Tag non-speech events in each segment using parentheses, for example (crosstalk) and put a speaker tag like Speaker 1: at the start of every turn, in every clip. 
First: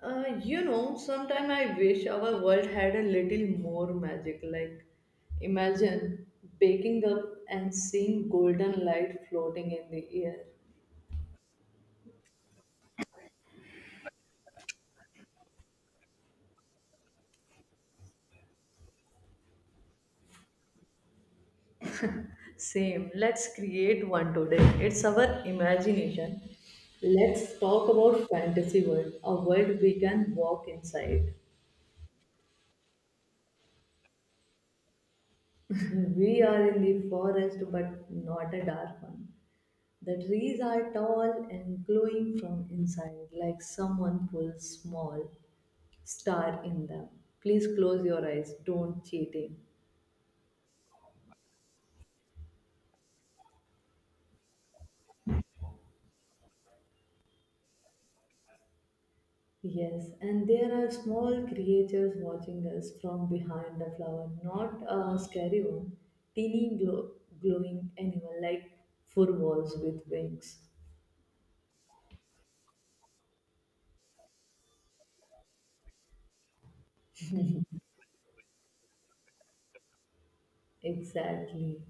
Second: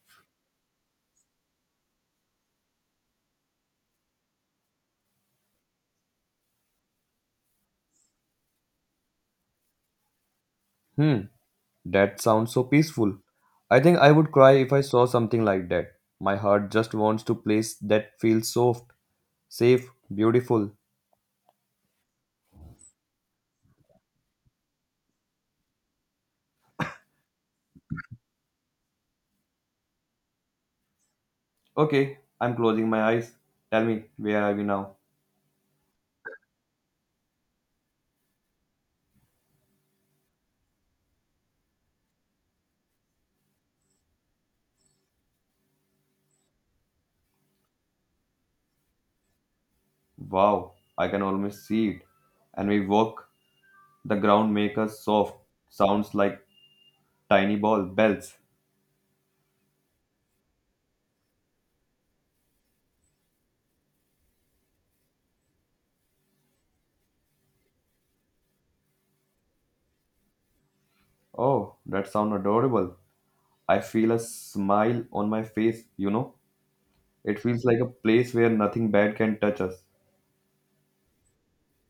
Speaker 1: Sometime I wish our world had a little more magic. Like, imagine waking up and seeing golden light floating in the air.
Speaker 2: Hmm, that sounds so peaceful. I think I would cry if I saw something like that. My heart just wants to place that feels soft, safe, beautiful.
Speaker 1: Same. Let's create one today. It's our imagination. Let's talk about fantasy world, a world we can walk inside.
Speaker 2: Okay, I'm closing my eyes. Tell me, where are we now?
Speaker 1: We are in the forest, but not a dark one. The trees are tall and glowing from inside, like someone pulls small star in them. Please close your eyes, don't cheating.
Speaker 2: Wow, I can almost see it. And we walk, the ground makes us soft. Sounds like tiny ball bells.
Speaker 1: Yes, and there are small creatures watching us from behind the flower, not a scary one, teeny glowing animal like four walls with wings.
Speaker 2: Oh, that sound adorable. I feel a smile on my face, you know? It feels like a place where nothing bad can touch us.
Speaker 1: Exactly.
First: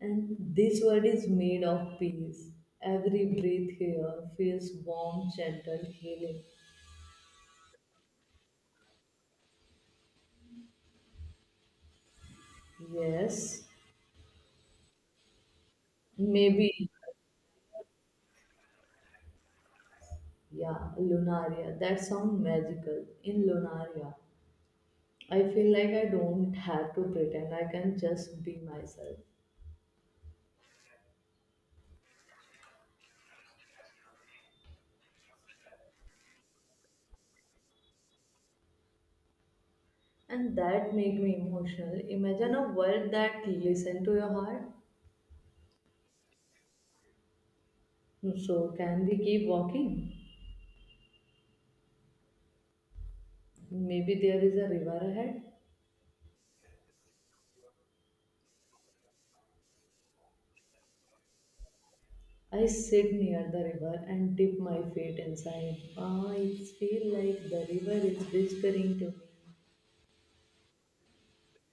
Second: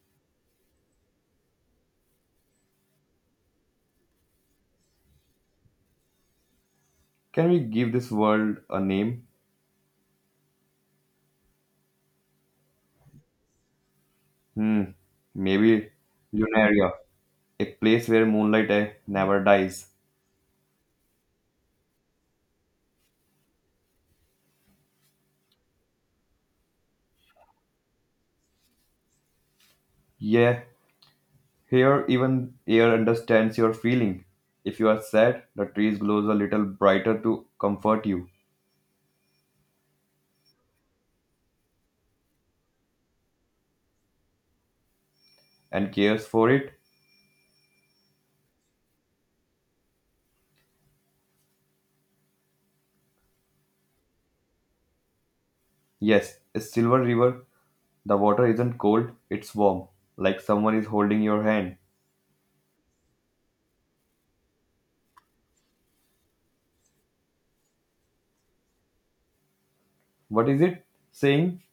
Speaker 1: And this world is made of peace. Every breath here feels warm, gentle, healing.
Speaker 2: Can we give this world a name?
Speaker 1: Yes,
Speaker 2: Hmm, maybe
Speaker 1: maybe.
Speaker 2: Lunaria, a place where moonlight never dies.
Speaker 1: Yeah, Lunaria. That sounds magical. In Lunaria, I feel like I don't have to pretend. I can just be myself.
Speaker 2: Yeah, here even air understands your feeling. If you are sad, the trees glows a little brighter to comfort you
Speaker 1: And that make me emotional. Imagine a world that listen to your heart.
Speaker 2: and cares for it.
Speaker 1: So can we keep walking? Maybe there is a river ahead.
Speaker 2: Yes, a silver river. The water isn't cold, it's warm, like someone is holding your hand.
Speaker 1: I sit near the river and dip my feet inside. Ah, it feels like the river is whispering to me.
Speaker 2: What is it saying?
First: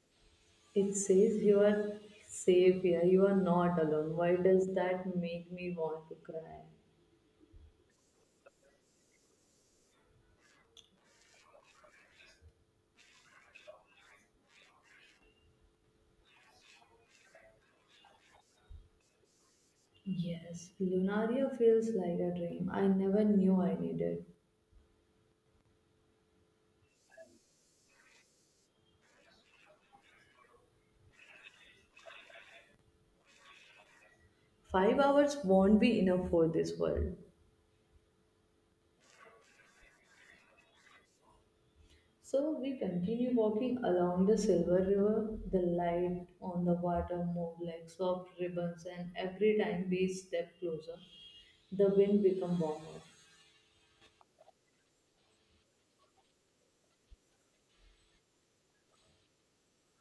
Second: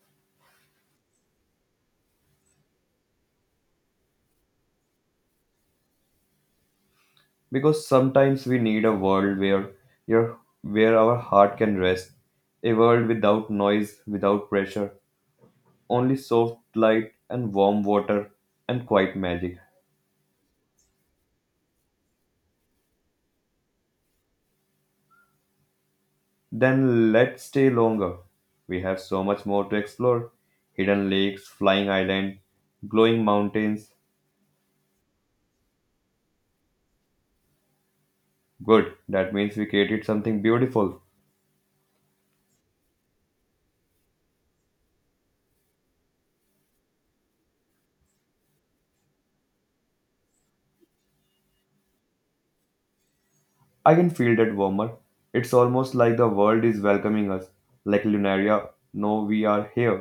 Speaker 1: It says you are safe here. You are not alone. Why does that make me want to cry?
Speaker 2: Because sometimes we need a world your where our heart can rest, a world without noise, without pressure, only soft light and warm water and quiet magic.
Speaker 1: Yes, Lunaria feels like a dream I never knew I needed.
Speaker 2: Then let's stay longer, we have so much more to explore: hidden lakes, flying island, glowing mountains.
Speaker 1: 5 hours won't be enough for this world.
Speaker 2: Good, that means we created something beautiful.
Speaker 1: So we continue walking along the silver river. The light on the water moved like soft ribbons, and every time we step closer, the wind becomes warmer.
Speaker 2: I can feel that warmer. It's almost like the world is welcoming us, like Lunaria. No, we are here.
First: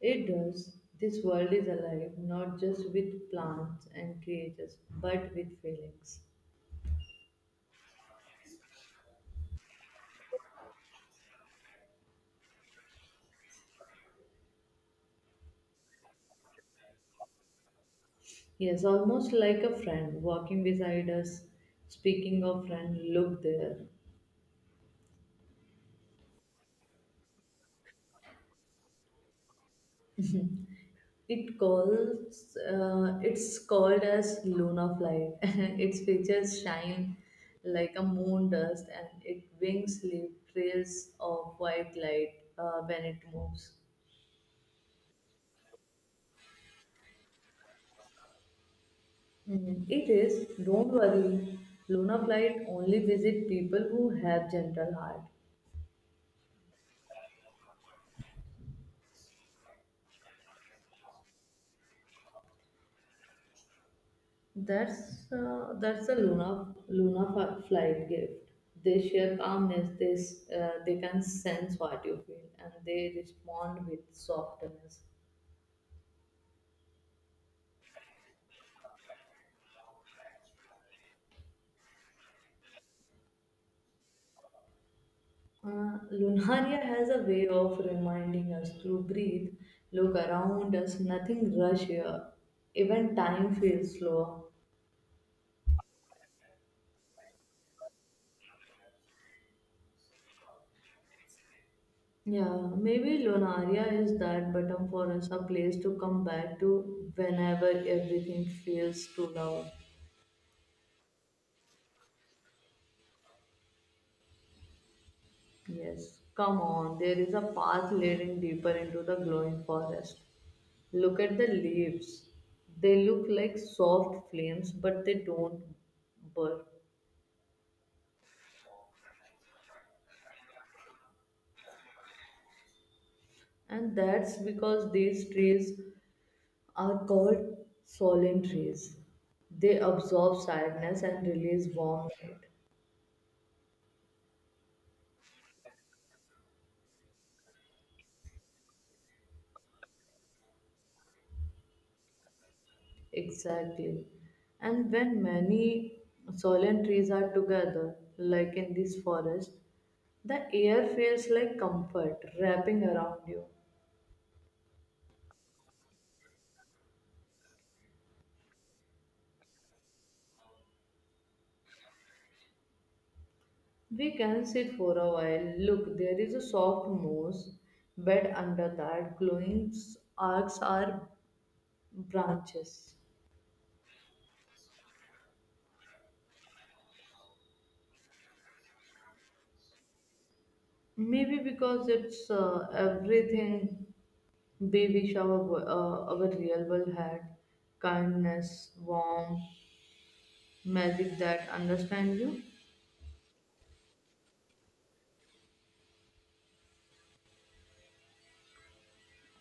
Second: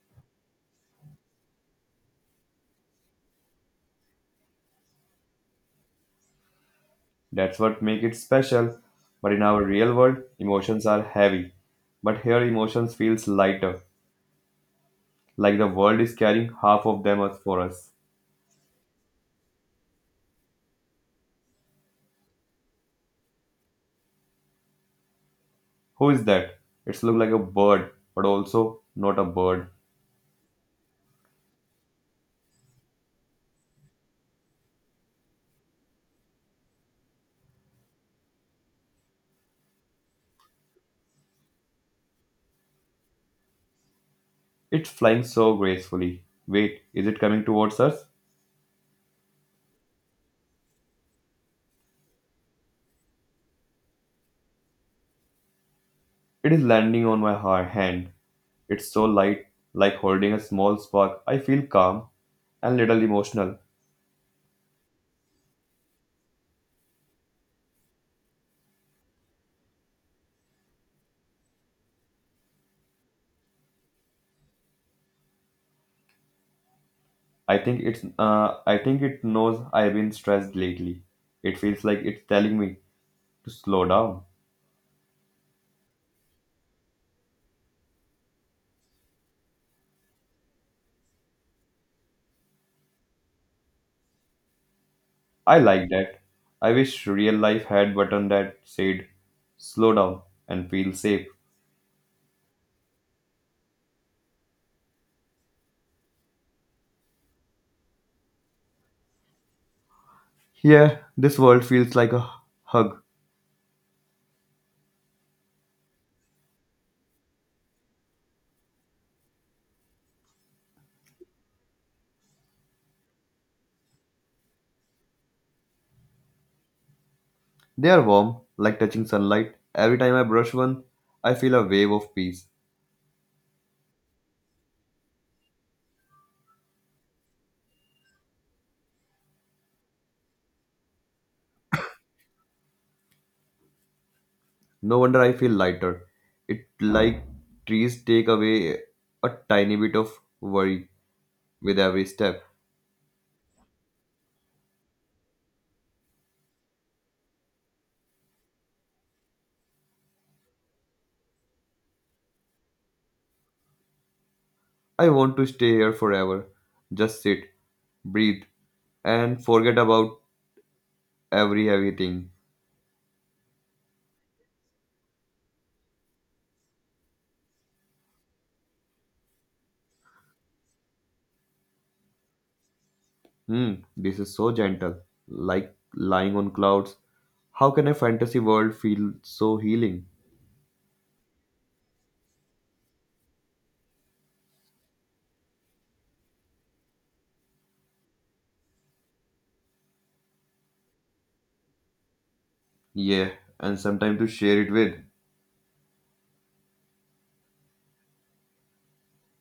Speaker 1: It does. This world is alive, not just with plants and creatures, but with feelings.
Speaker 2: That's what make it special. But in our real world, emotions are heavy. But here emotions feels lighter, like the world is carrying half of them as for us.
Speaker 1: Yes, almost like a friend walking beside us. Speaking of friend, look there.
Speaker 2: Who is that? It's look like a bird, but also not a bird.
Speaker 1: It calls. It's called as Luna Flight. (laughs) Its features shine like a moon dust, and its wings leave trails of white light when it moves.
Speaker 2: It's flying so gracefully. Wait, is it coming towards us?
Speaker 1: Mm, it is. Don't worry. Luna Flight only visit people who have gentle heart.
Speaker 2: It is landing on my hand. It's so light, like holding a small spark. I feel calm and little emotional.
Speaker 1: That's a Luna Flight gift. They share calmness. They can sense what you feel, and they respond with softness.
Speaker 2: I think it's I think it knows I've been stressed lately. It feels like it's telling me to slow down.
Speaker 1: Lunaria has a way of reminding us to breathe, look around us. Nothing rush here. Even time feels slower.
Speaker 2: I like that. I wish real life had button that said slow down and feel safe.
Speaker 1: Yeah, maybe Lunaria is that button for us, a place to come back to whenever everything feels too loud.
Speaker 2: Yeah, this world feels like a hug.
Speaker 1: Yes, come on, there is a path leading deeper into the glowing forest. Look at the leaves. They look like soft flames, but they don't burn.
Speaker 2: They are warm, like touching sunlight. Every time I brush one, I feel a wave of peace.
Speaker 1: And that's because these trees are called solen trees. They absorb sadness and release warm light.
Speaker 2: No wonder I feel lighter. It like trees take away a tiny bit of worry with every step.
Speaker 1: Exactly. And when many solemn trees are together, like in this forest, the air feels like comfort wrapping around you.
Speaker 2: I want to stay here forever. Just sit, breathe, and forget about every heavy thing.
Speaker 1: We can sit for a while. Look, there is a soft moss bed under that. Glowing arcs are branches.
Speaker 2: Hmm, this is so gentle, like lying on clouds. How can a fantasy world feel so healing?
Speaker 1: Maybe because it's everything we wish our real world had kindness, warmth, magic that understand you.
Speaker 2: Yeah, and sometime to share it with.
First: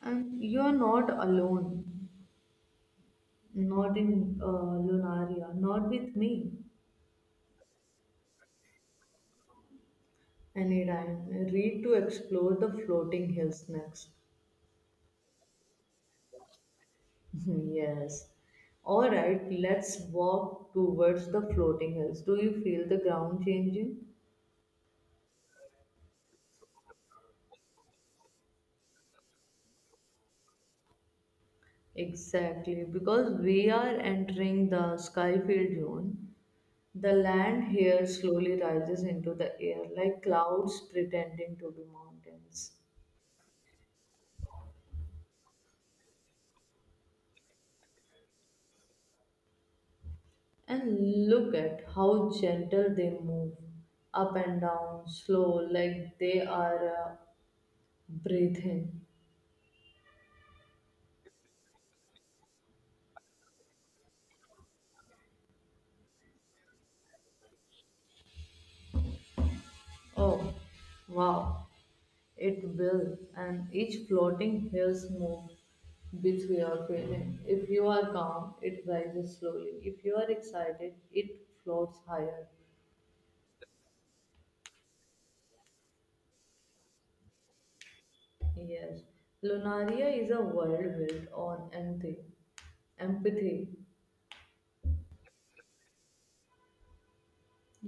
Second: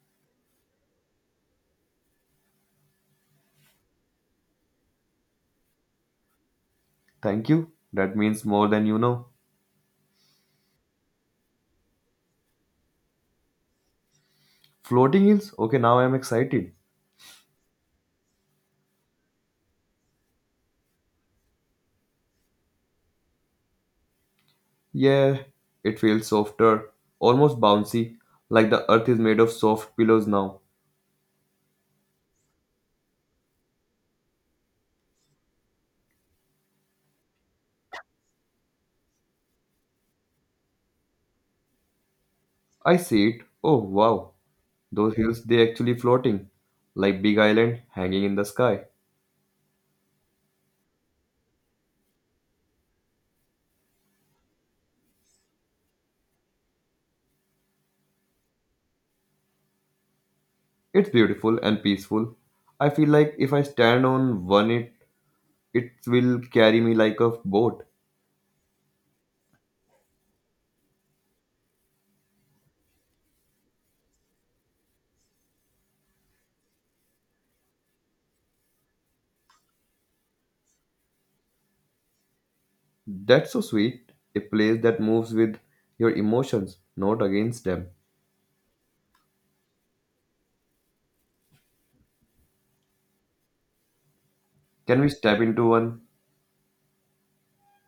Speaker 1: And you are not alone, not in Lunaria, not with me.
Speaker 2: Thank you. That means more than you know.
Speaker 1: Anytime. Read to explore the floating hills next.
Speaker 2: Floating hills? Okay, now I'm excited.
Speaker 1: (laughs) Yes. All right, let's walk towards the floating hills. Do you feel the ground changing?
Speaker 2: Yeah, it feels softer, almost bouncy, like the earth is made of soft pillows now.
Speaker 1: Exactly, because we are entering the Skyfield Zone. The land here slowly rises into the air like clouds pretending to be mountains.
Speaker 2: I see it. Oh wow, those hills they actually floating, like big island hanging in the sky.
Speaker 1: And look at how gentle they move up and down, slow, like they are breathing.
Speaker 2: It's beautiful and peaceful. I feel like if I stand on one it will carry me like a boat.
Speaker 1: Oh, wow, it will. And each floating hills move with your feeling. If you are calm, it rises slowly. If you are excited, it floats higher.
Speaker 2: That's so sweet. A place that moves with your emotions, not against them.
Speaker 1: Yes, Lunaria is a world built on empathy, empathy.
Speaker 2: Can we step into one?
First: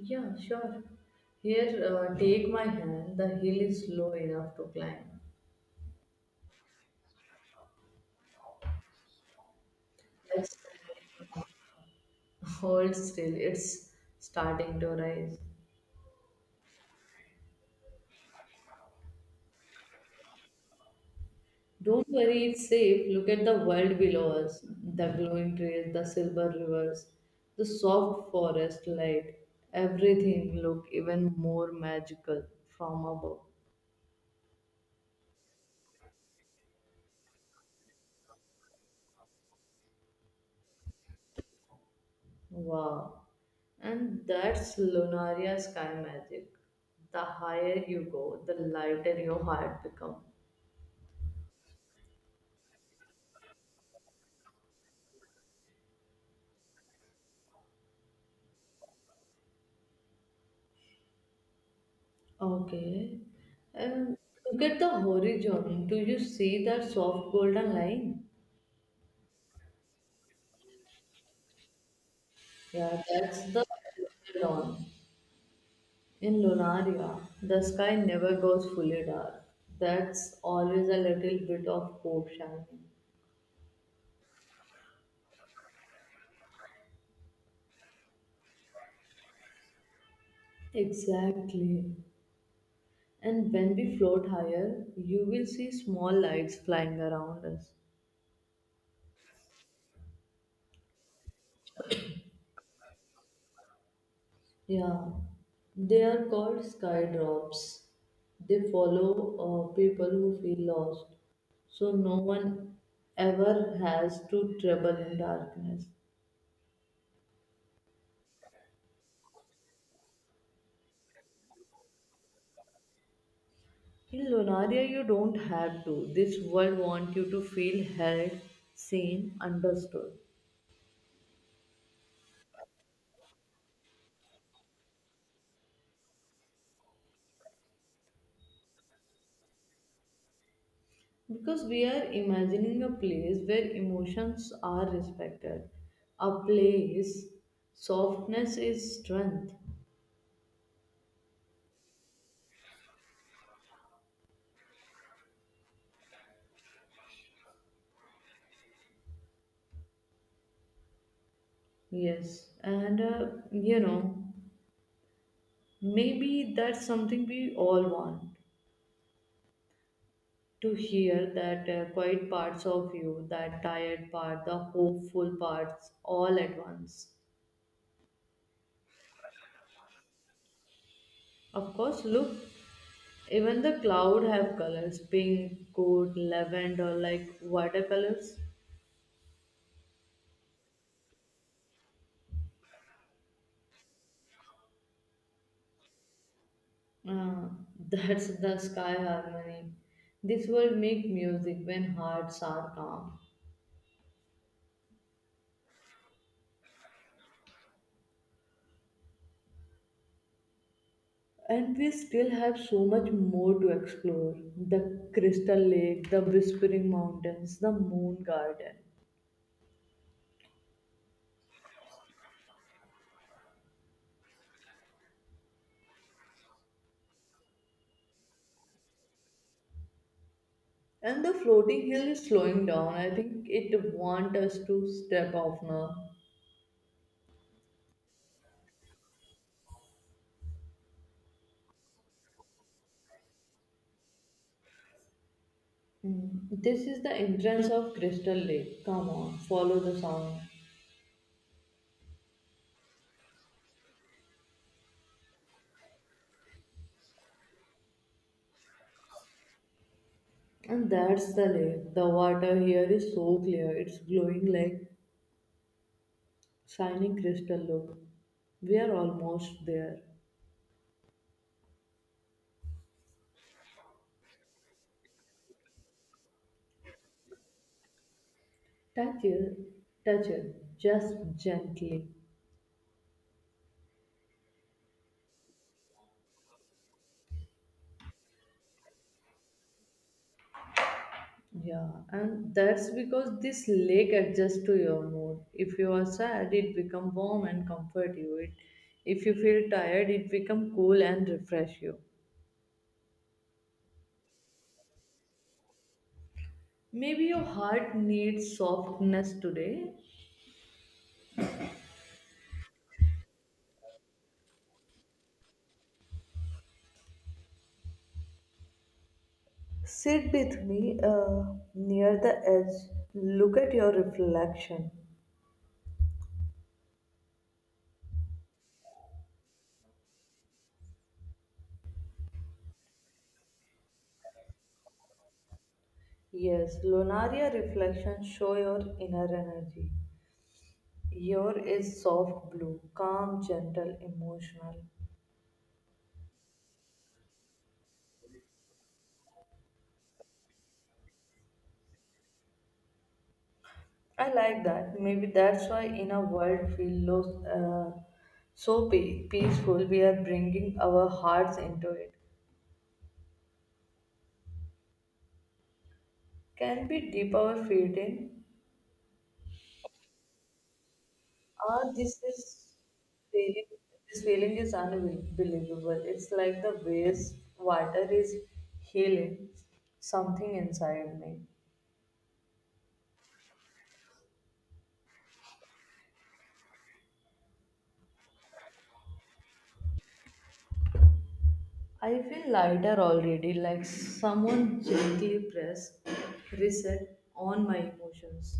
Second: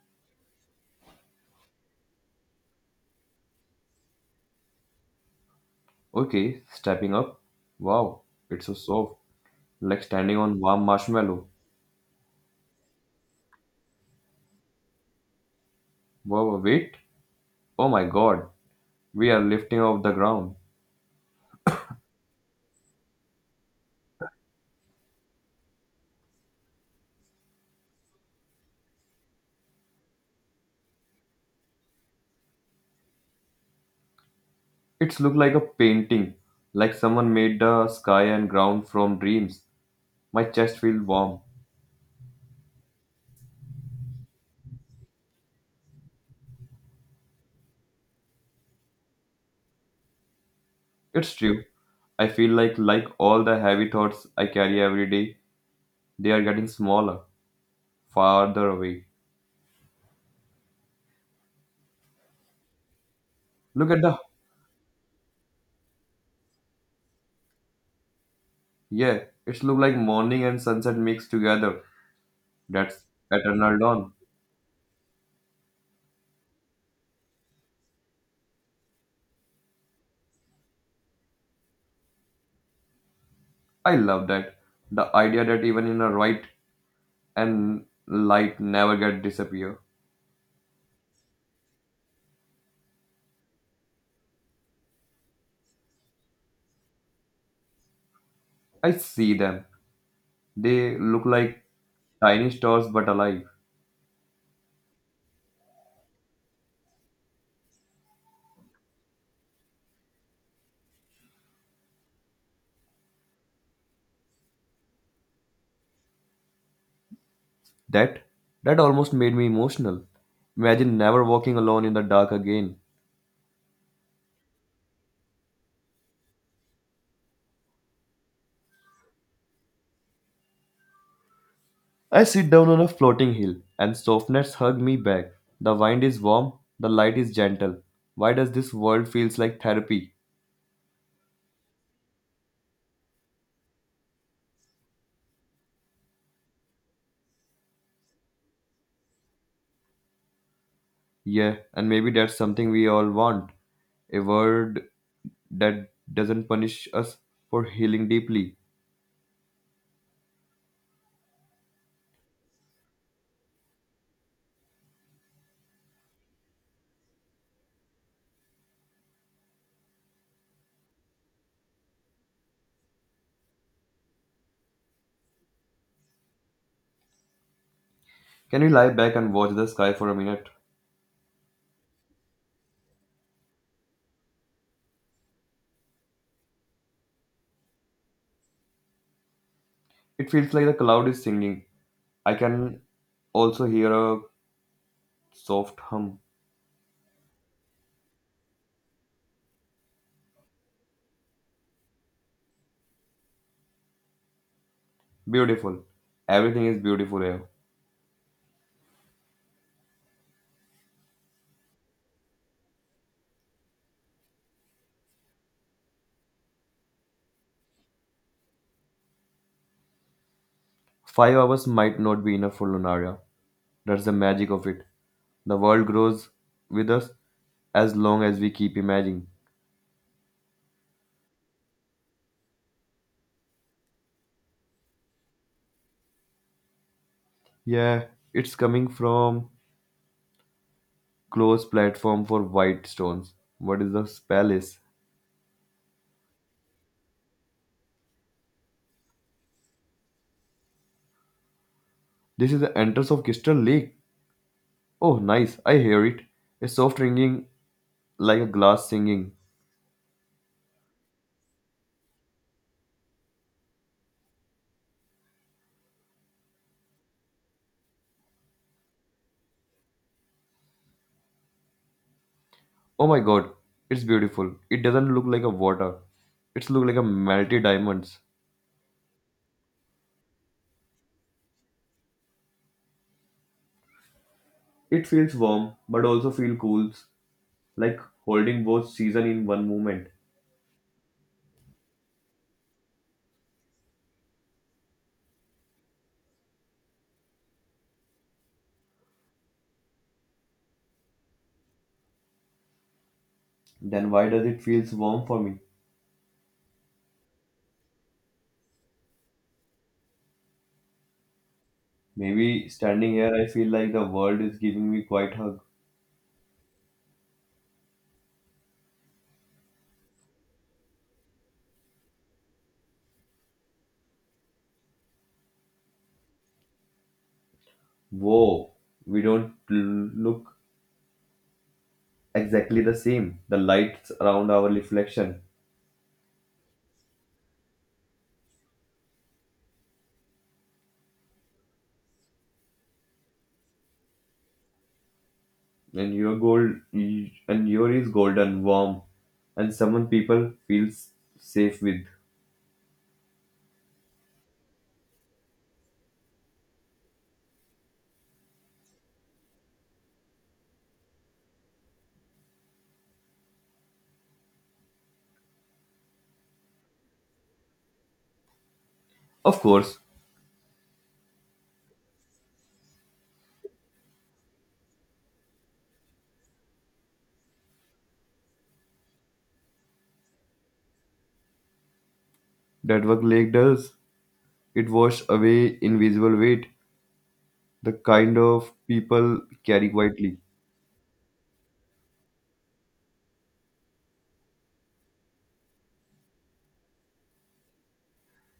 Speaker 1: Yeah, sure. Here, take my hand. The hill is low enough to climb.
Speaker 2: Okay, stepping up. Wow, it's so soft. Like standing
Speaker 1: Let's
Speaker 2: on warm marshmallow.
Speaker 1: hold still. It's starting to rise.
Speaker 2: Wow, wait. Oh my god, we are lifting off the ground.
Speaker 1: Don't worry, it's safe. Look at the world below us: the glowing trees, the silver rivers, the soft forest light. Everything look even more magical from above.
Speaker 2: It's look like a painting, like someone made the sky and ground from dreams. My chest feels warm.
Speaker 1: Wow. And that's Lunaria sky magic. The higher you go, the lighter your heart becomes.
Speaker 2: It's true. I feel like all the heavy thoughts I carry every day, they are getting smaller, farther away.
Speaker 1: Okay.
Speaker 2: Look at
Speaker 1: And
Speaker 2: the
Speaker 1: look at the horizon. Do you see that soft golden line?
Speaker 2: Yeah, it's look like morning and sunset mixed together.
Speaker 1: Yeah,
Speaker 2: That's
Speaker 1: that's the
Speaker 2: eternal dawn.
Speaker 1: dawn. In Lunaria, the sky never goes fully dark. That's always a little bit of hope shining.
Speaker 2: I love that. The idea that even in a right and light never get disappear.
Speaker 1: Exactly. And when we float higher, you will see small lights flying around us.
Speaker 2: I see them. They look like tiny stars but alive.
Speaker 1: Yeah, they are called skydrops. They follow people who feel lost, so no one ever has to travel in darkness.
Speaker 2: That that almost made me emotional. Imagine never walking alone in the dark again.
Speaker 1: In Lunaria, you don't have to. This world wants you to feel held, seen, understood.
Speaker 2: I sit down on a floating hill, and softness hug me back. The wind is warm, the light is gentle. Why does this world feels like therapy?
Speaker 1: Because we are imagining a place where emotions are respected, a place softness is strength.
Speaker 2: Yeah, and maybe that's something we all want. A world that doesn't punish us for healing deeply.
Speaker 1: Yes, and you know. maybe that's something we all want to hear that quiet parts of you, that tired part, the hopeful parts, all at once.
Speaker 2: Can we lie back and watch the sky for a minute?
Speaker 1: Of course, look, even the cloud have colors: pink, gold, lavender, like watercolors.
Speaker 2: It feels like the cloud is singing. I can also hear a soft hum.
Speaker 1: Uh, (laughs) that's the sky harmony. This will make music when hearts are calm.
Speaker 2: Beautiful. Everything is beautiful here.
Speaker 1: And we still have so much more to explore: the crystal lake, the whispering mountains, the moon garden.
Speaker 2: 5 hours might not be enough for Lunaria. That's the magic of it. The world grows with us as long as we keep imagining.
Speaker 1: And the floating hill is slowing down. I think it wants us to step off now.
Speaker 2: Yeah, it's coming from closed platform for white stones. What is the palace?
Speaker 1: Hmm. This is the entrance of Crystal Lake. Come on, follow the sound.
Speaker 2: This is the entrance of Crystal Lake. Oh, nice. I hear it. A soft ringing like a glass singing.
Speaker 1: And that's the lake. The water here is so clear, it's glowing like shining crystal. Look, we are almost there.
Speaker 2: Oh my god, it's beautiful. It doesn't look like a water. It's look like a melted diamonds.
Speaker 1: Touch it, touch it, just gently.
Speaker 2: It feels warm, but also feel cool, like holding both season in one moment.
Speaker 1: Yeah, and that's because this lake adjusts to your mood. If you are sad, it become warm and comfort you. If you feel tired, it become cool and refresh you.
Speaker 2: Then why does it feels warm for me?
Speaker 1: Maybe your heart needs softness today.
Speaker 2: Maybe standing here, I feel like the world is giving me quite hug.
Speaker 1: Sit with me near the edge. Look at your reflection.
Speaker 2: Whoa, we don't look exactly the same. The lights around our reflection,
Speaker 1: Yes, Lunaria reflection show your inner energy. Your is soft blue, calm, gentle, emotional.
Speaker 2: and your gold, and your is golden, warm, and someone people feels safe with.
Speaker 1: I like that. Maybe that's why in a world we lost so peaceful, we are bringing our hearts into it. Can we dip our feet in?
Speaker 2: Of course,
Speaker 1: Ah, this is feeling. This feeling is unbelievable. It's like the waves water is healing something inside me.
Speaker 2: that what lake does. It washes away invisible weight, the kind of people carry quietly.
Speaker 1: I feel lighter already, like someone gently pressed reset on my emotions.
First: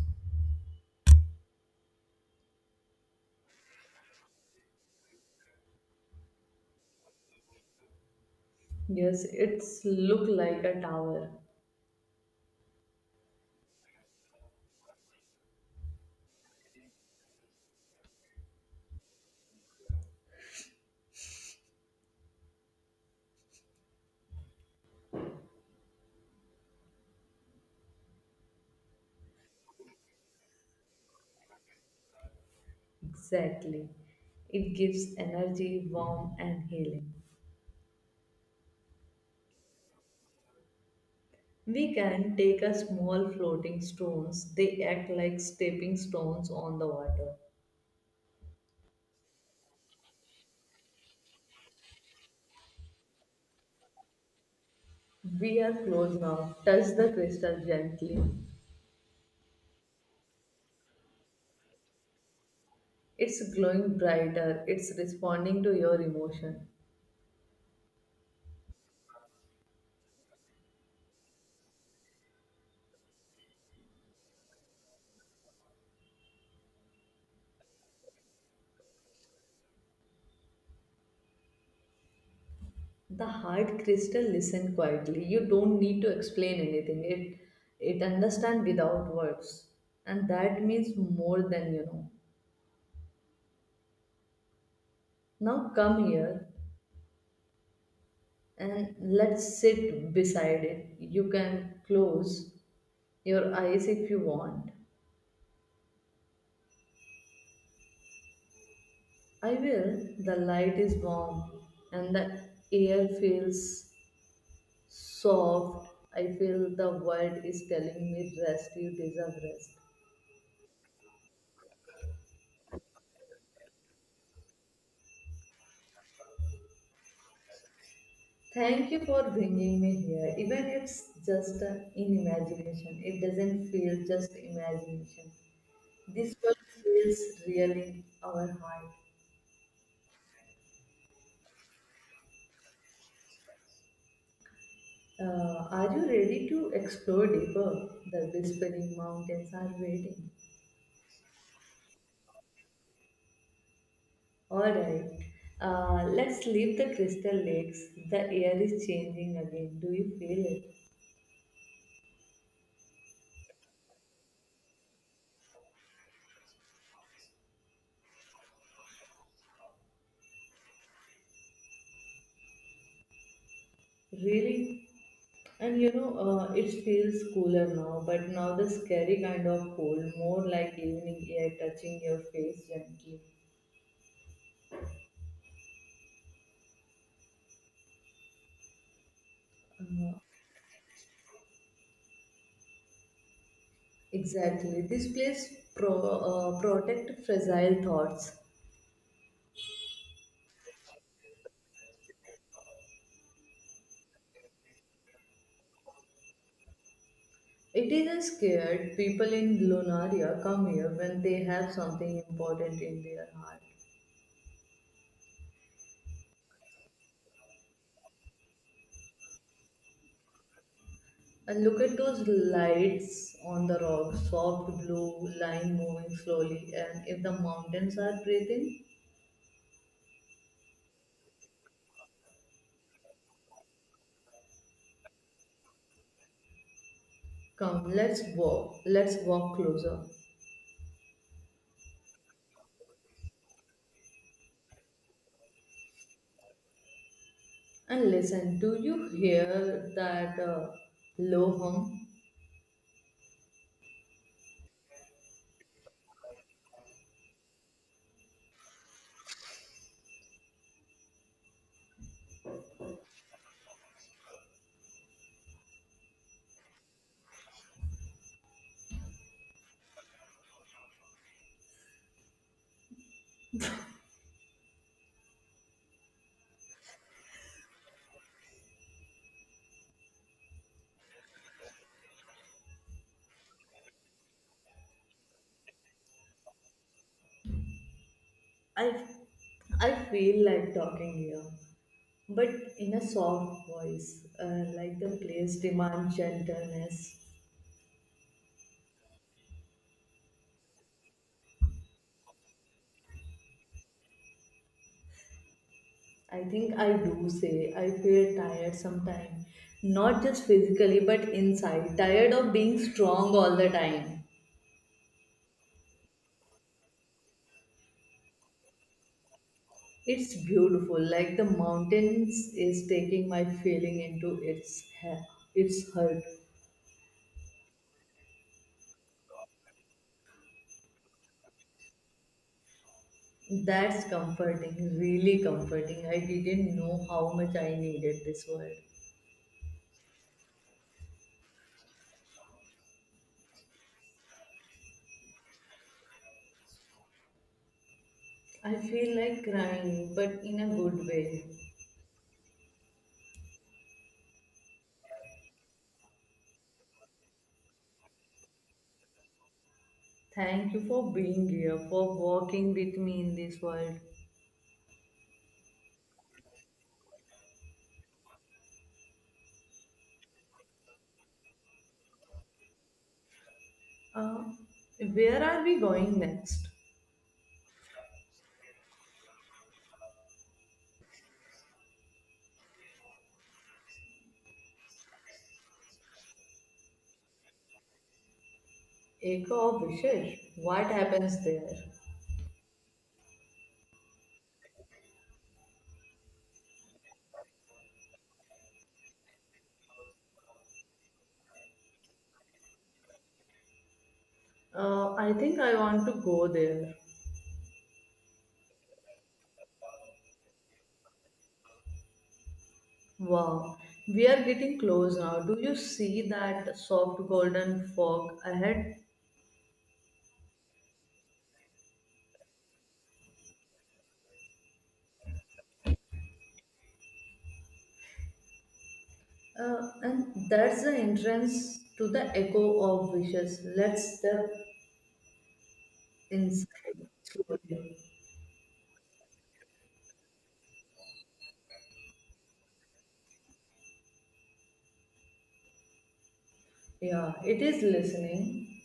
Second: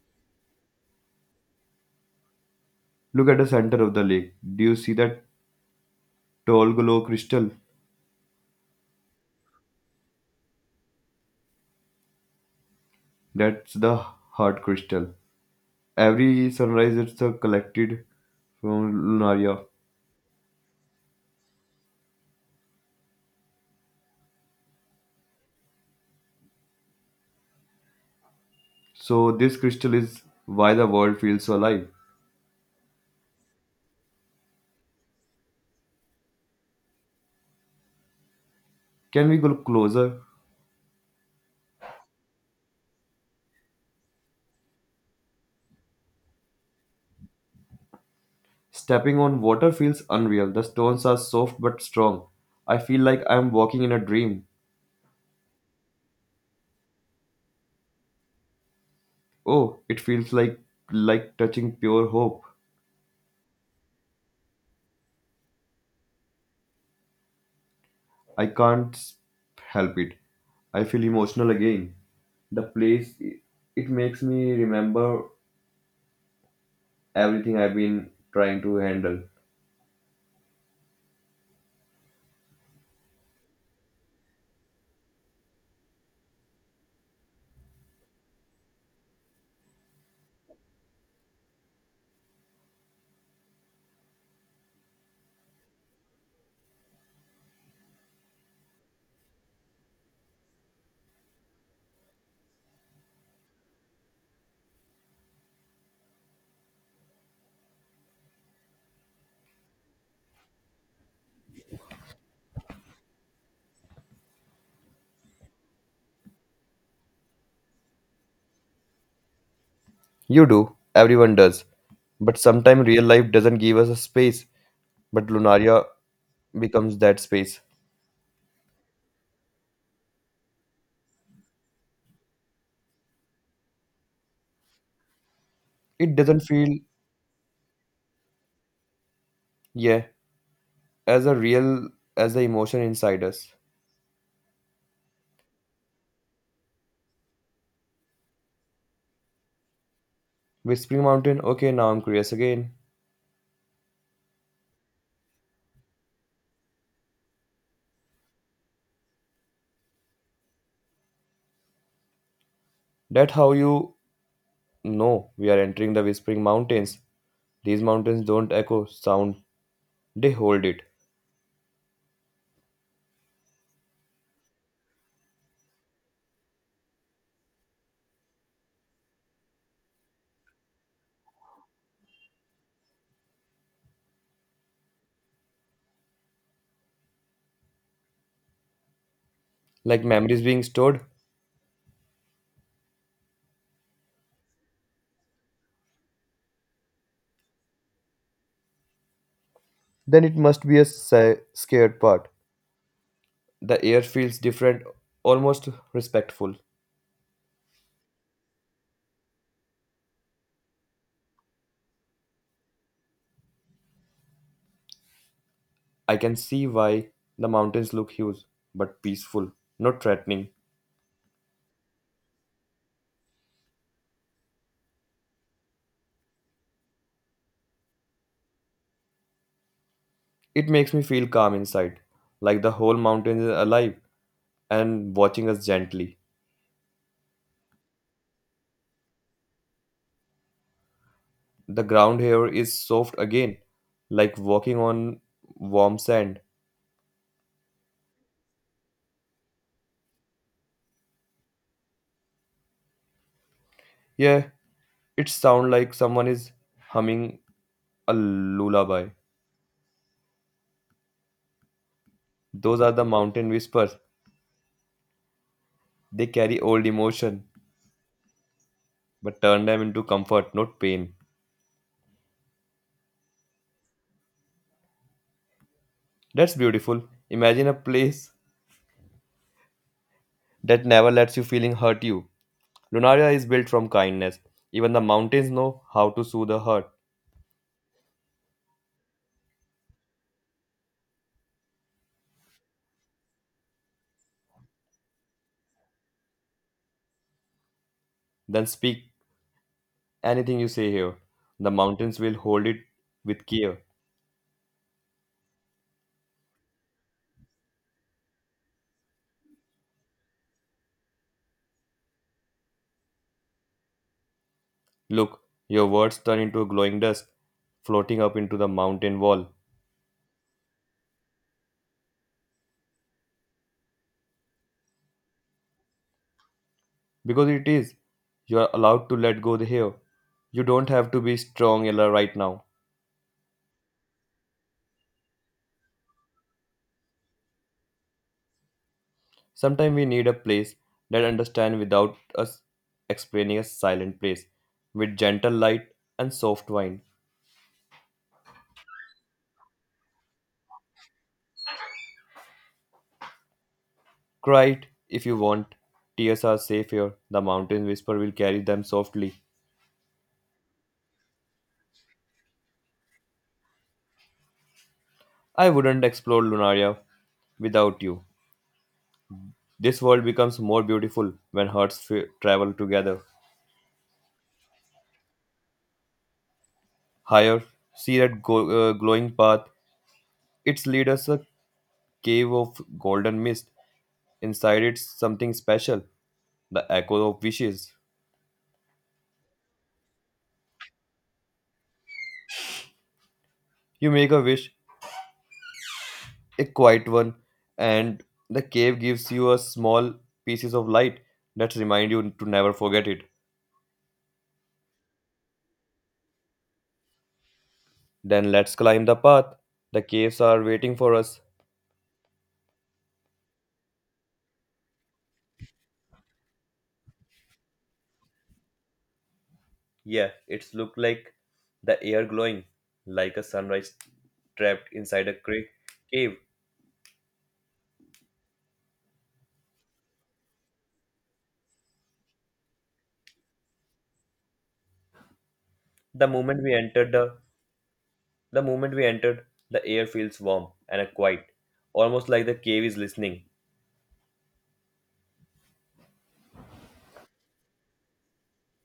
Speaker 2: Look at the center of the lake. Do you see that tall glow crystal?
Speaker 1: Yes, it's look like a tower.
Speaker 2: That's the heart crystal. Every sunrise it's collected from Lunaria. So this crystal is why the world feels so alive.
Speaker 1: Exactly. It gives energy, warmth, and healing.
Speaker 2: Can we go closer?
Speaker 1: We can take a small floating stones. They act like stepping stones on the water.
Speaker 2: Stepping on water feels unreal. The stones are soft but strong. I feel like I'm walking in a dream.
Speaker 1: We are close now. Touch the crystal gently.
Speaker 2: Oh, it feels like touching pure hope.
Speaker 1: It's glowing brighter. It's responding to your emotion.
Speaker 2: I can't help it. I feel emotional again. The place it makes me remember everything I've been trying to handle.
Speaker 1: The hard crystal listen quietly. You don't need to explain anything. It understand without words. And that means more than you know. Now come here and let's sit beside it. You can close your eyes if you want. I will. The light is warm and the air feels soft. I feel the world is telling me rest. You deserve rest.
Speaker 2: You do, everyone does. But sometimes real life doesn't give us a space, but Lunaria becomes that space.
Speaker 1: Thank you for bringing me here. Even it's just in imagination. It doesn't feel just imagination.
Speaker 2: It
Speaker 1: This
Speaker 2: doesn't
Speaker 1: world
Speaker 2: feel,
Speaker 1: feels real in our heart.
Speaker 2: yeah, as a real as the emotion inside us.
Speaker 1: Are you ready to explore deeper? The whispering mountains are waiting.
Speaker 2: Whispering Mountain, okay, now I'm curious again.
Speaker 1: Alright, let's leave the crystal lakes. The air is changing again. Do you feel
Speaker 2: That how you know we are entering the Whispering Mountains. These mountains don't echo sound, they hold it.
Speaker 1: it? Really? And it feels cooler now, but now the scary kind of cold, more like evening air touching your face gently.
Speaker 2: Like
Speaker 1: Uh,
Speaker 2: memories being stored,
Speaker 1: exactly. This place protect fragile thoughts.
Speaker 2: then it must be a scared part. The air feels different, almost respectful.
Speaker 1: It is scared people in Lunaria come here when they have something important in their heart.
Speaker 2: I can see why the mountains look huge, but peaceful, not threatening.
Speaker 1: And look at those lights on the rocks, soft blue line moving slowly. And if the mountains are breathing,
Speaker 2: It makes me feel calm inside, like the whole mountain is alive and watching us gently.
Speaker 1: come, Let's walk. Closer.
Speaker 2: The ground here is soft again, like walking on warm sand.
Speaker 1: And listen, do you hear that low hum?
Speaker 2: Yeah, it sounds like someone is humming a lullaby. Those are the mountain whispers. They carry old emotion, but turn them into comfort, not pain. That's beautiful. Imagine a place that never lets you feeling hurt you. Lunaria is built from kindness. Even the mountains know how to soothe a heart.
Speaker 1: I, I feel like talking here but in a soft voice, like the place demands gentleness.
Speaker 2: Then speak anything you say here. The mountains will hold it with care.
Speaker 1: I think I do say I feel tired sometimes. Not just physically, but inside. Tired of being strong all the time.
Speaker 2: Look, your words turn into a glowing dust floating up into the mountain wall.
Speaker 1: It's beautiful, like the mountains is taking my feeling into its heart.
Speaker 2: Because it is. You are allowed to let go the here. You don't have to be strong Ella, right now.
Speaker 1: That's comforting, really comforting. I didn't know how much I needed this word.
Speaker 2: Sometimes we need a place that understands without us explaining, a silent place with gentle light and soft wine.
Speaker 1: I feel like crying, but in a good way.
Speaker 2: Cry it if you want. Tears are safe here. The mountain whisper will carry them softly.
Speaker 1: Thank you for being here, for walking with me in this world.
Speaker 2: I wouldn't explore Lunaria without you. This world becomes more beautiful when hearts travel together.
Speaker 1: Uh, where are we going next?
Speaker 2: Higher, see that glowing path. Its leaders a cave of golden mist. Inside it's something special, the echo of wishes.
Speaker 1: Echo of Wishes. What happens there?
Speaker 2: You make a wish, a quiet one, and the cave gives you a small pieces of light that remind you to never forget it.
Speaker 1: I think I want to go there.
Speaker 2: Then let's climb the path. The caves are waiting for us.
Speaker 1: Wow, we are getting close now. Do you see that soft golden fog ahead?
Speaker 2: Yeah, it's look like the air glowing, like a sunrise trapped inside a cave.
Speaker 1: And that's the entrance to the Echo of Wishes. Let's step
Speaker 2: The moment we
Speaker 1: inside
Speaker 2: entered the
Speaker 1: slowly.
Speaker 2: the moment we entered, the air feels warm and quiet, almost like the cave is listening.
Speaker 1: Yeah, it is listening.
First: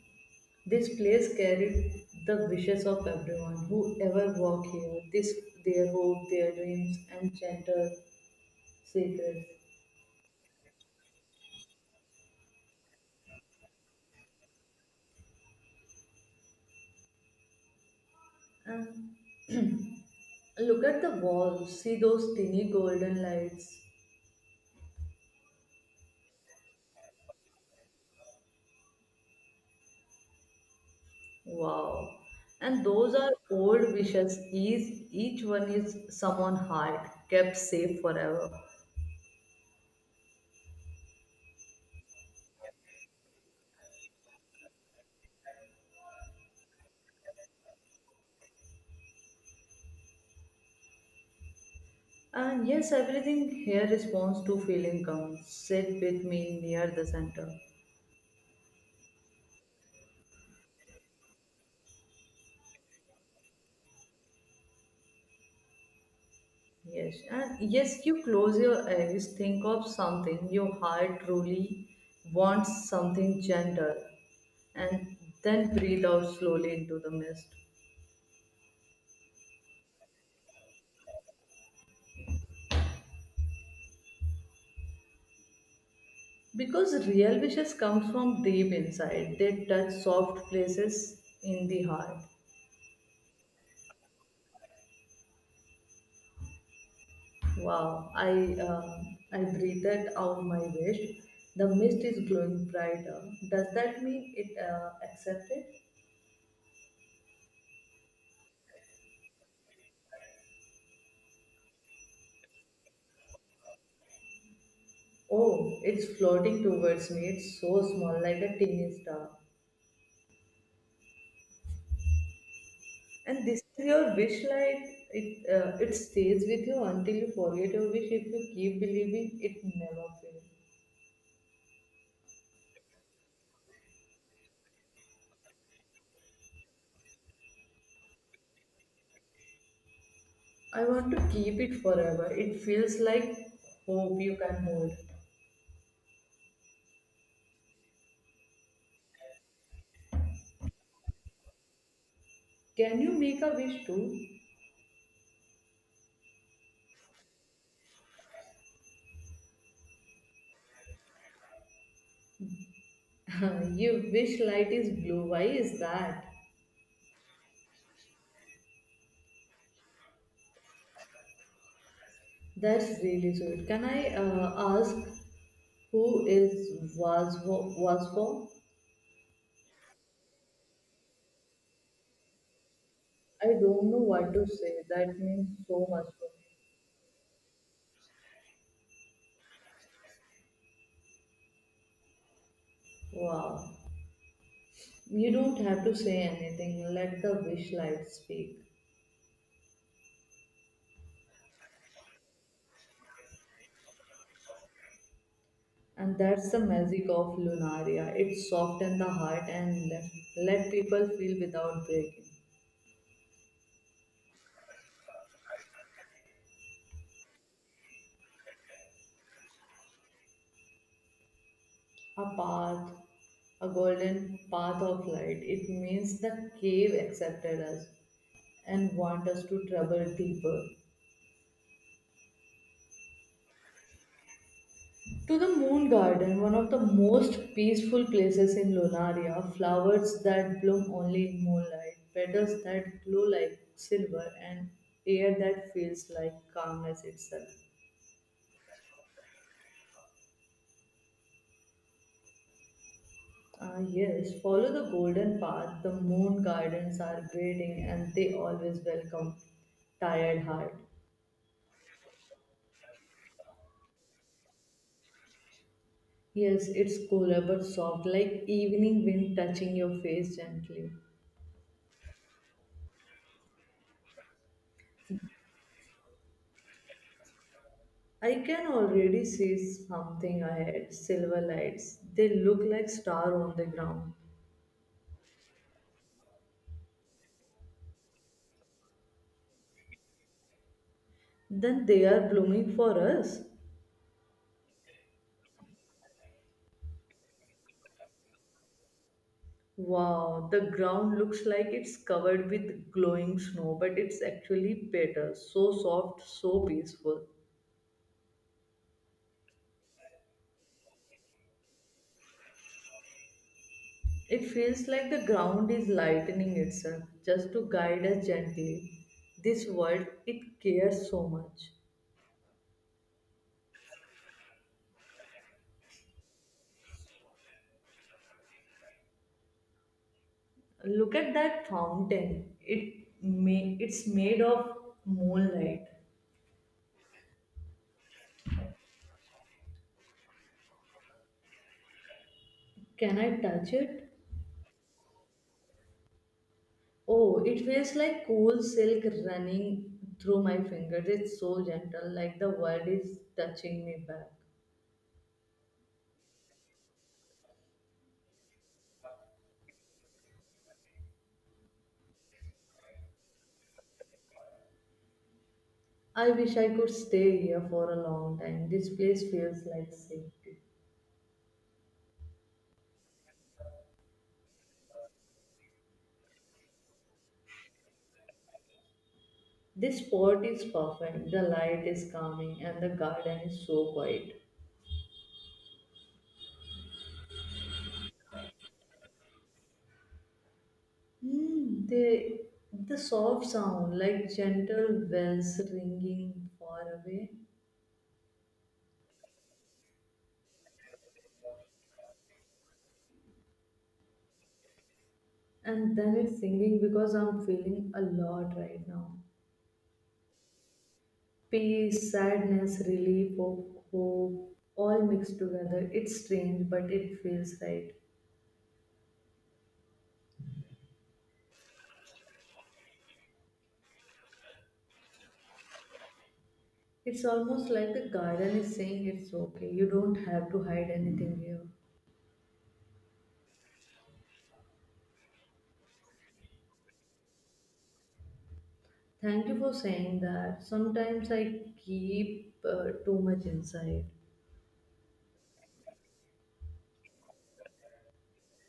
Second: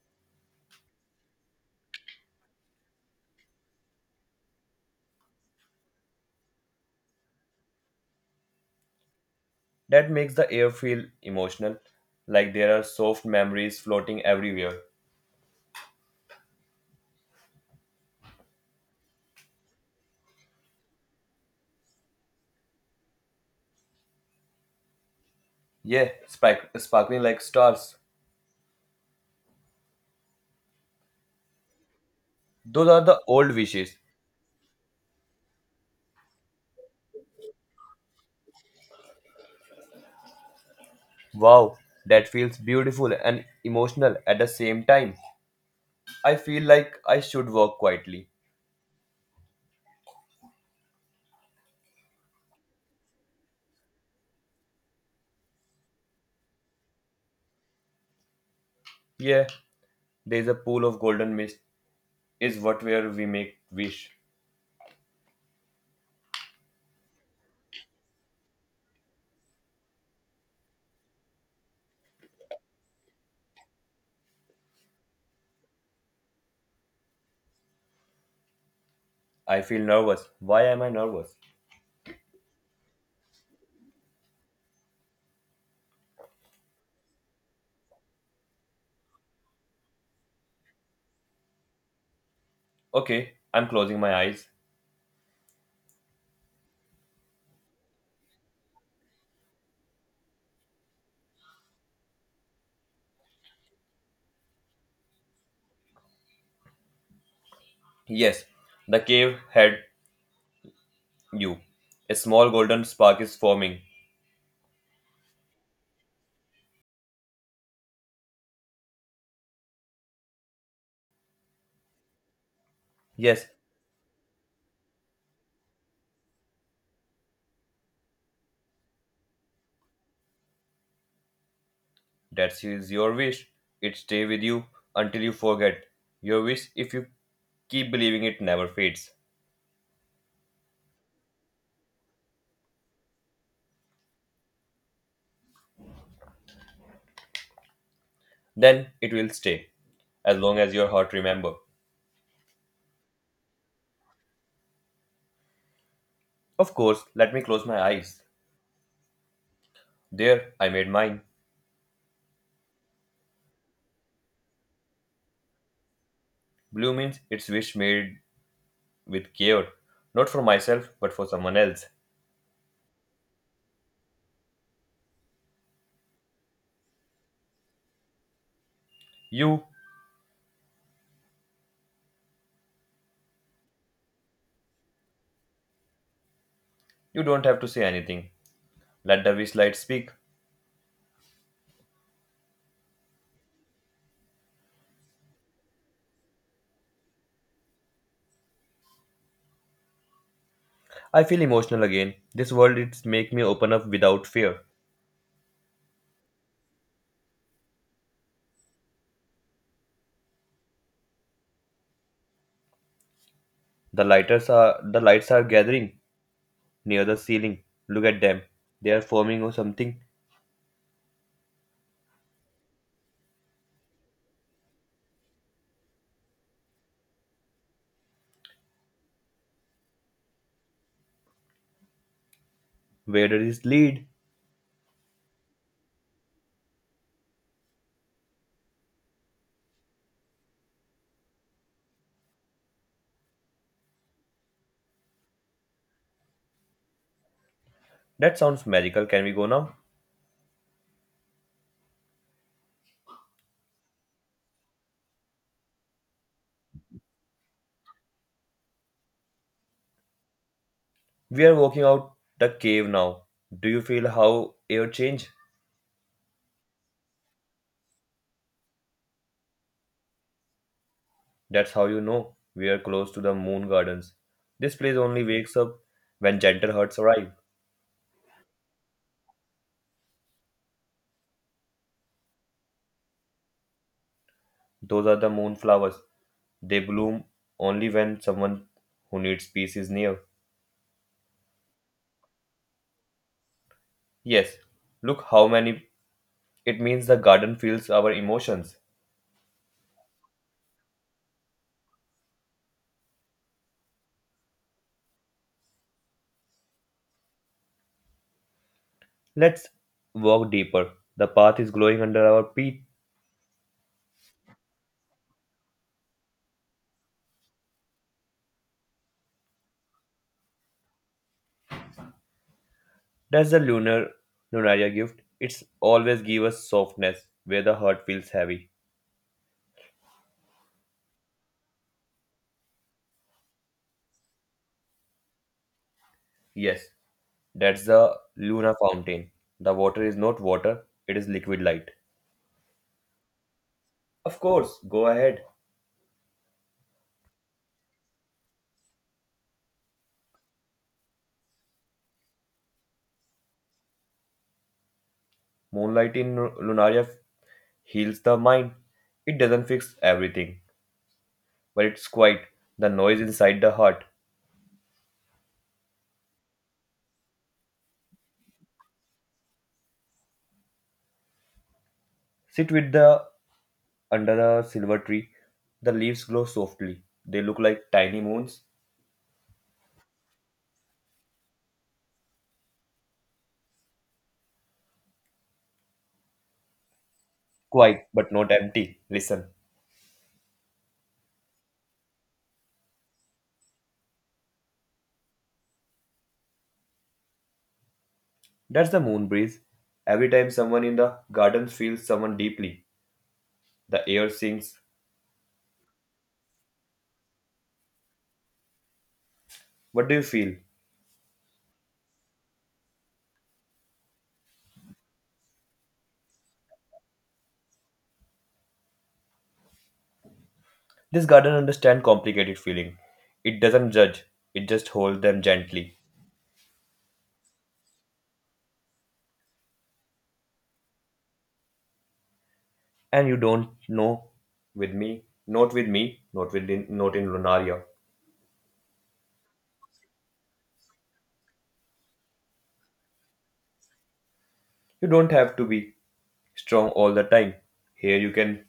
Speaker 1: This place carried the wishes of everyone who ever walked here, this their hope, their dreams, and gentle secrets.
Speaker 2: That makes the air feel emotional, like there are soft memories floating everywhere.
Speaker 1: And (clears throat) look at the walls, see those tiny golden lights.
Speaker 2: Yeah, sparkling like stars.
Speaker 1: Wow. And
Speaker 2: Those are
Speaker 1: those
Speaker 2: the
Speaker 1: are
Speaker 2: old
Speaker 1: old
Speaker 2: wishes.
Speaker 1: wishes. Each one is someone's heart, kept safe forever.
Speaker 2: Wow, that feels beautiful and emotional at the same time. I feel like I should walk quietly.
Speaker 1: And yes, everything here responds to feeling comes. Sit with me near the center.
Speaker 2: Yeah, there's a pool of golden mist is what where we make wish.
Speaker 1: Yes, and yes, you close your eyes, think of something your heart truly wants, something gentle, and then breathe out slowly into the mist.
Speaker 2: I feel nervous. Why am I nervous?
Speaker 1: Because real wishes come from deep inside, they touch soft places in the heart.
Speaker 2: Okay, I'm closing my eyes.
Speaker 1: Wow, I breathed out my wish. The mist is glowing brighter. Does that mean it accepted?
Speaker 2: Yes, the cave had you. A small golden spark is forming.
Speaker 1: Oh, it's floating towards me. It's so small, like a teeny star. And
Speaker 2: Yes,
Speaker 1: this is your wish light. It stays with you until you forget your wish. If you keep believing, it never fails.
Speaker 2: that is your wish. It stay with you until you forget. Your wish, if you keep believing, it never fades.
Speaker 1: I want to keep it forever. It feels like hope you can hold.
Speaker 2: Then it will stay, as long as your heart remember.
Speaker 1: Can you make a wish too?
Speaker 2: Of course, let me close my eyes. There, I made mine.
Speaker 1: (laughs) Your wish light is blue. Why is that?
Speaker 2: Blue means it's wish made with care, not for myself, but for someone else.
Speaker 1: That's really sweet. Can I ask who is was for?
Speaker 2: You.
Speaker 1: I don't know what to say. That means so much to
Speaker 2: You don't have to say anything. Let the wish light speak.
Speaker 1: me. Wow. You don't have to say anything, let the wish light speak.
Speaker 2: I feel emotional again. This world it's make me open up without fear.
Speaker 1: And that's the magic of Lunaria. It softens the heart and let people feel without breaking.
Speaker 2: The lights are gathering near the ceiling. Look at them. They are forming or something.
Speaker 1: A path, a golden path of light. It means the cave accepted us and want us to travel deeper.
Speaker 2: Where does this lead?
Speaker 1: To the Moon Garden, one of the most peaceful places in Lonaria, flowers that bloom only in moonlight, petals that glow like silver, and air that feels like calmness itself.
Speaker 2: That sounds magical. Can we go now?
Speaker 1: Ah, yes, follow the golden path. The moon gardens are waiting and they always welcome tired heart.
Speaker 2: We are walking out the cave now. Do you feel how air change?
Speaker 1: Yes, it's cooler but soft, like evening wind touching your face gently.
Speaker 2: That's how you know we are close to the moon gardens. This place only wakes up when gentle hearts arrive.
Speaker 1: I can already see something ahead. Silver lights. They look like stars on the ground.
Speaker 2: Those are the moon flowers. They bloom only when someone who needs peace is near.
Speaker 1: Then they are blooming for us.
Speaker 2: Yes, look how many. It means the garden feels our emotions.
Speaker 1: Wow, the ground looks like it's covered with glowing snow, but it's actually better. So soft, so peaceful.
Speaker 2: Let's walk deeper. The path is glowing under our feet.
Speaker 1: It feels like the ground is lightening itself just to guide us gently. This world, it cares so much.
Speaker 2: That's the Lunaria gift. It's always give us softness where the heart feels heavy.
Speaker 1: Look at that fountain. It's made of moonlight.
Speaker 2: Yes, that's the Luna fountain. The water is not water, it is liquid light.
Speaker 1: Can I touch it?
Speaker 2: Of course, go ahead.
Speaker 1: Oh, it feels like cool silk running through my fingers. It's so gentle, like the world is touching me back.
Speaker 2: Moonlight in Lunaria heals the mind. It doesn't fix everything, but it's quiet, the noise inside the heart.
Speaker 1: I wish I could stay here for a long time. This place feels like safety.
Speaker 2: Sit with the under a silver tree. The leaves glow softly. They look like tiny moons.
Speaker 1: This spot is perfect. The light is calming and the garden is so quiet.
Speaker 2: Quiet, but not empty. Listen.
Speaker 1: Hmm, they, the soft sound, like gentle bells ringing far away.
Speaker 2: That's the moon breeze. Every time someone in the garden feels someone deeply, the air sings.
Speaker 1: And then it's singing because I'm feeling a lot right now.
Speaker 2: What do you feel?
Speaker 1: Peace, sadness, relief, hope, hope, all mixed together. It's strange, but it feels right.
Speaker 2: This garden understands complicated feeling. It doesn't judge, it just holds them gently.
Speaker 1: It's almost like the garden is saying it's okay. You don't have to hide anything here.
Speaker 2: And you don't know with me, not with me, not with not in Lunaria.
Speaker 1: Thank you for saying that. Sometimes I keep too much inside.
Speaker 2: You don't have to be strong all the time. Here you can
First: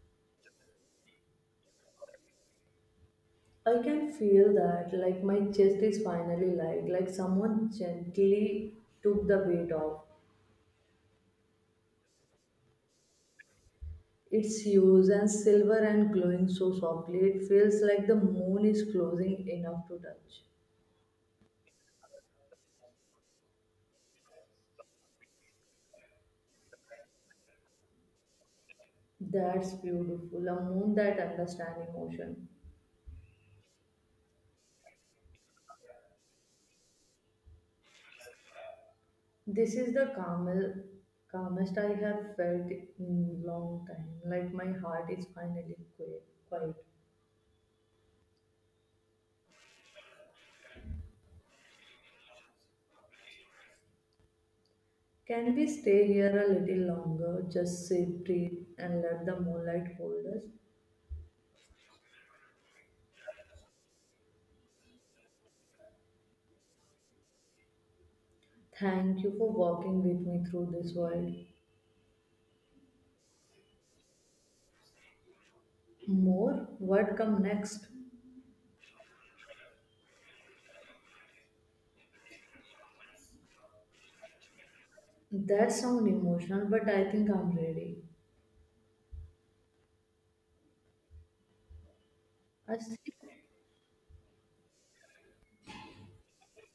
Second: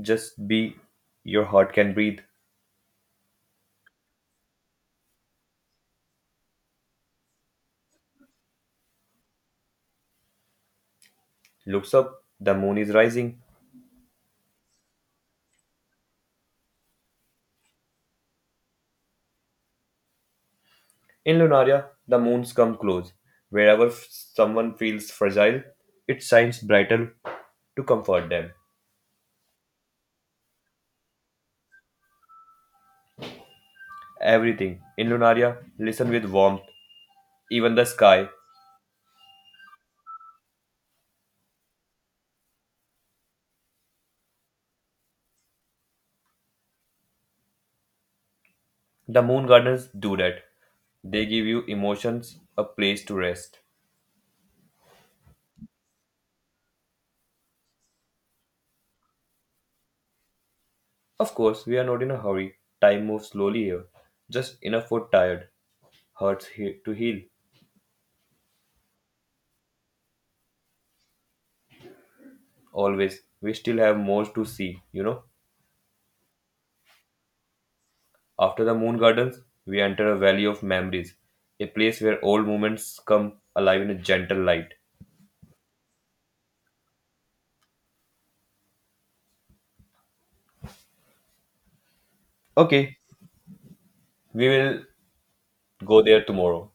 Speaker 2: just be, your heart can breathe.
Speaker 1: I can feel that, like my chest is finally light, like someone gently took the weight off.
Speaker 2: Looks up, the moon is rising.
Speaker 1: It's huge and silver and glowing so softly, it feels like the moon is closing enough to touch.
Speaker 2: In Lunaria, the moons come close. Wherever someone feels fragile, it shines brighter to comfort them.
Speaker 1: That's beautiful. A moon that understands emotion.
Speaker 2: Everything in Lunaria, listen with warmth. Even the sky.
Speaker 1: This is the calmest, calmest I have felt in long time. Like my heart is finally quiet.
Speaker 2: The moon gardens do that. They give you emotions, a place to rest.
Speaker 1: Can we stay here a little longer? Just sit, breathe, and let the moonlight hold us.
Speaker 2: Of course, we are not in a hurry. Time moves slowly here. Just enough for tired. Hurts to heal.
Speaker 1: Thank you for walking with me through this world.
Speaker 2: Always. We still have more to see.
Speaker 1: More? What come next?
Speaker 2: After the moon gardens, we enter a valley of memories. A place where old moments come alive in a gentle light.
Speaker 1: That sound emotional, but I think I'm ready. I
Speaker 2: Okay,
Speaker 1: see.
Speaker 2: we will go there tomorrow.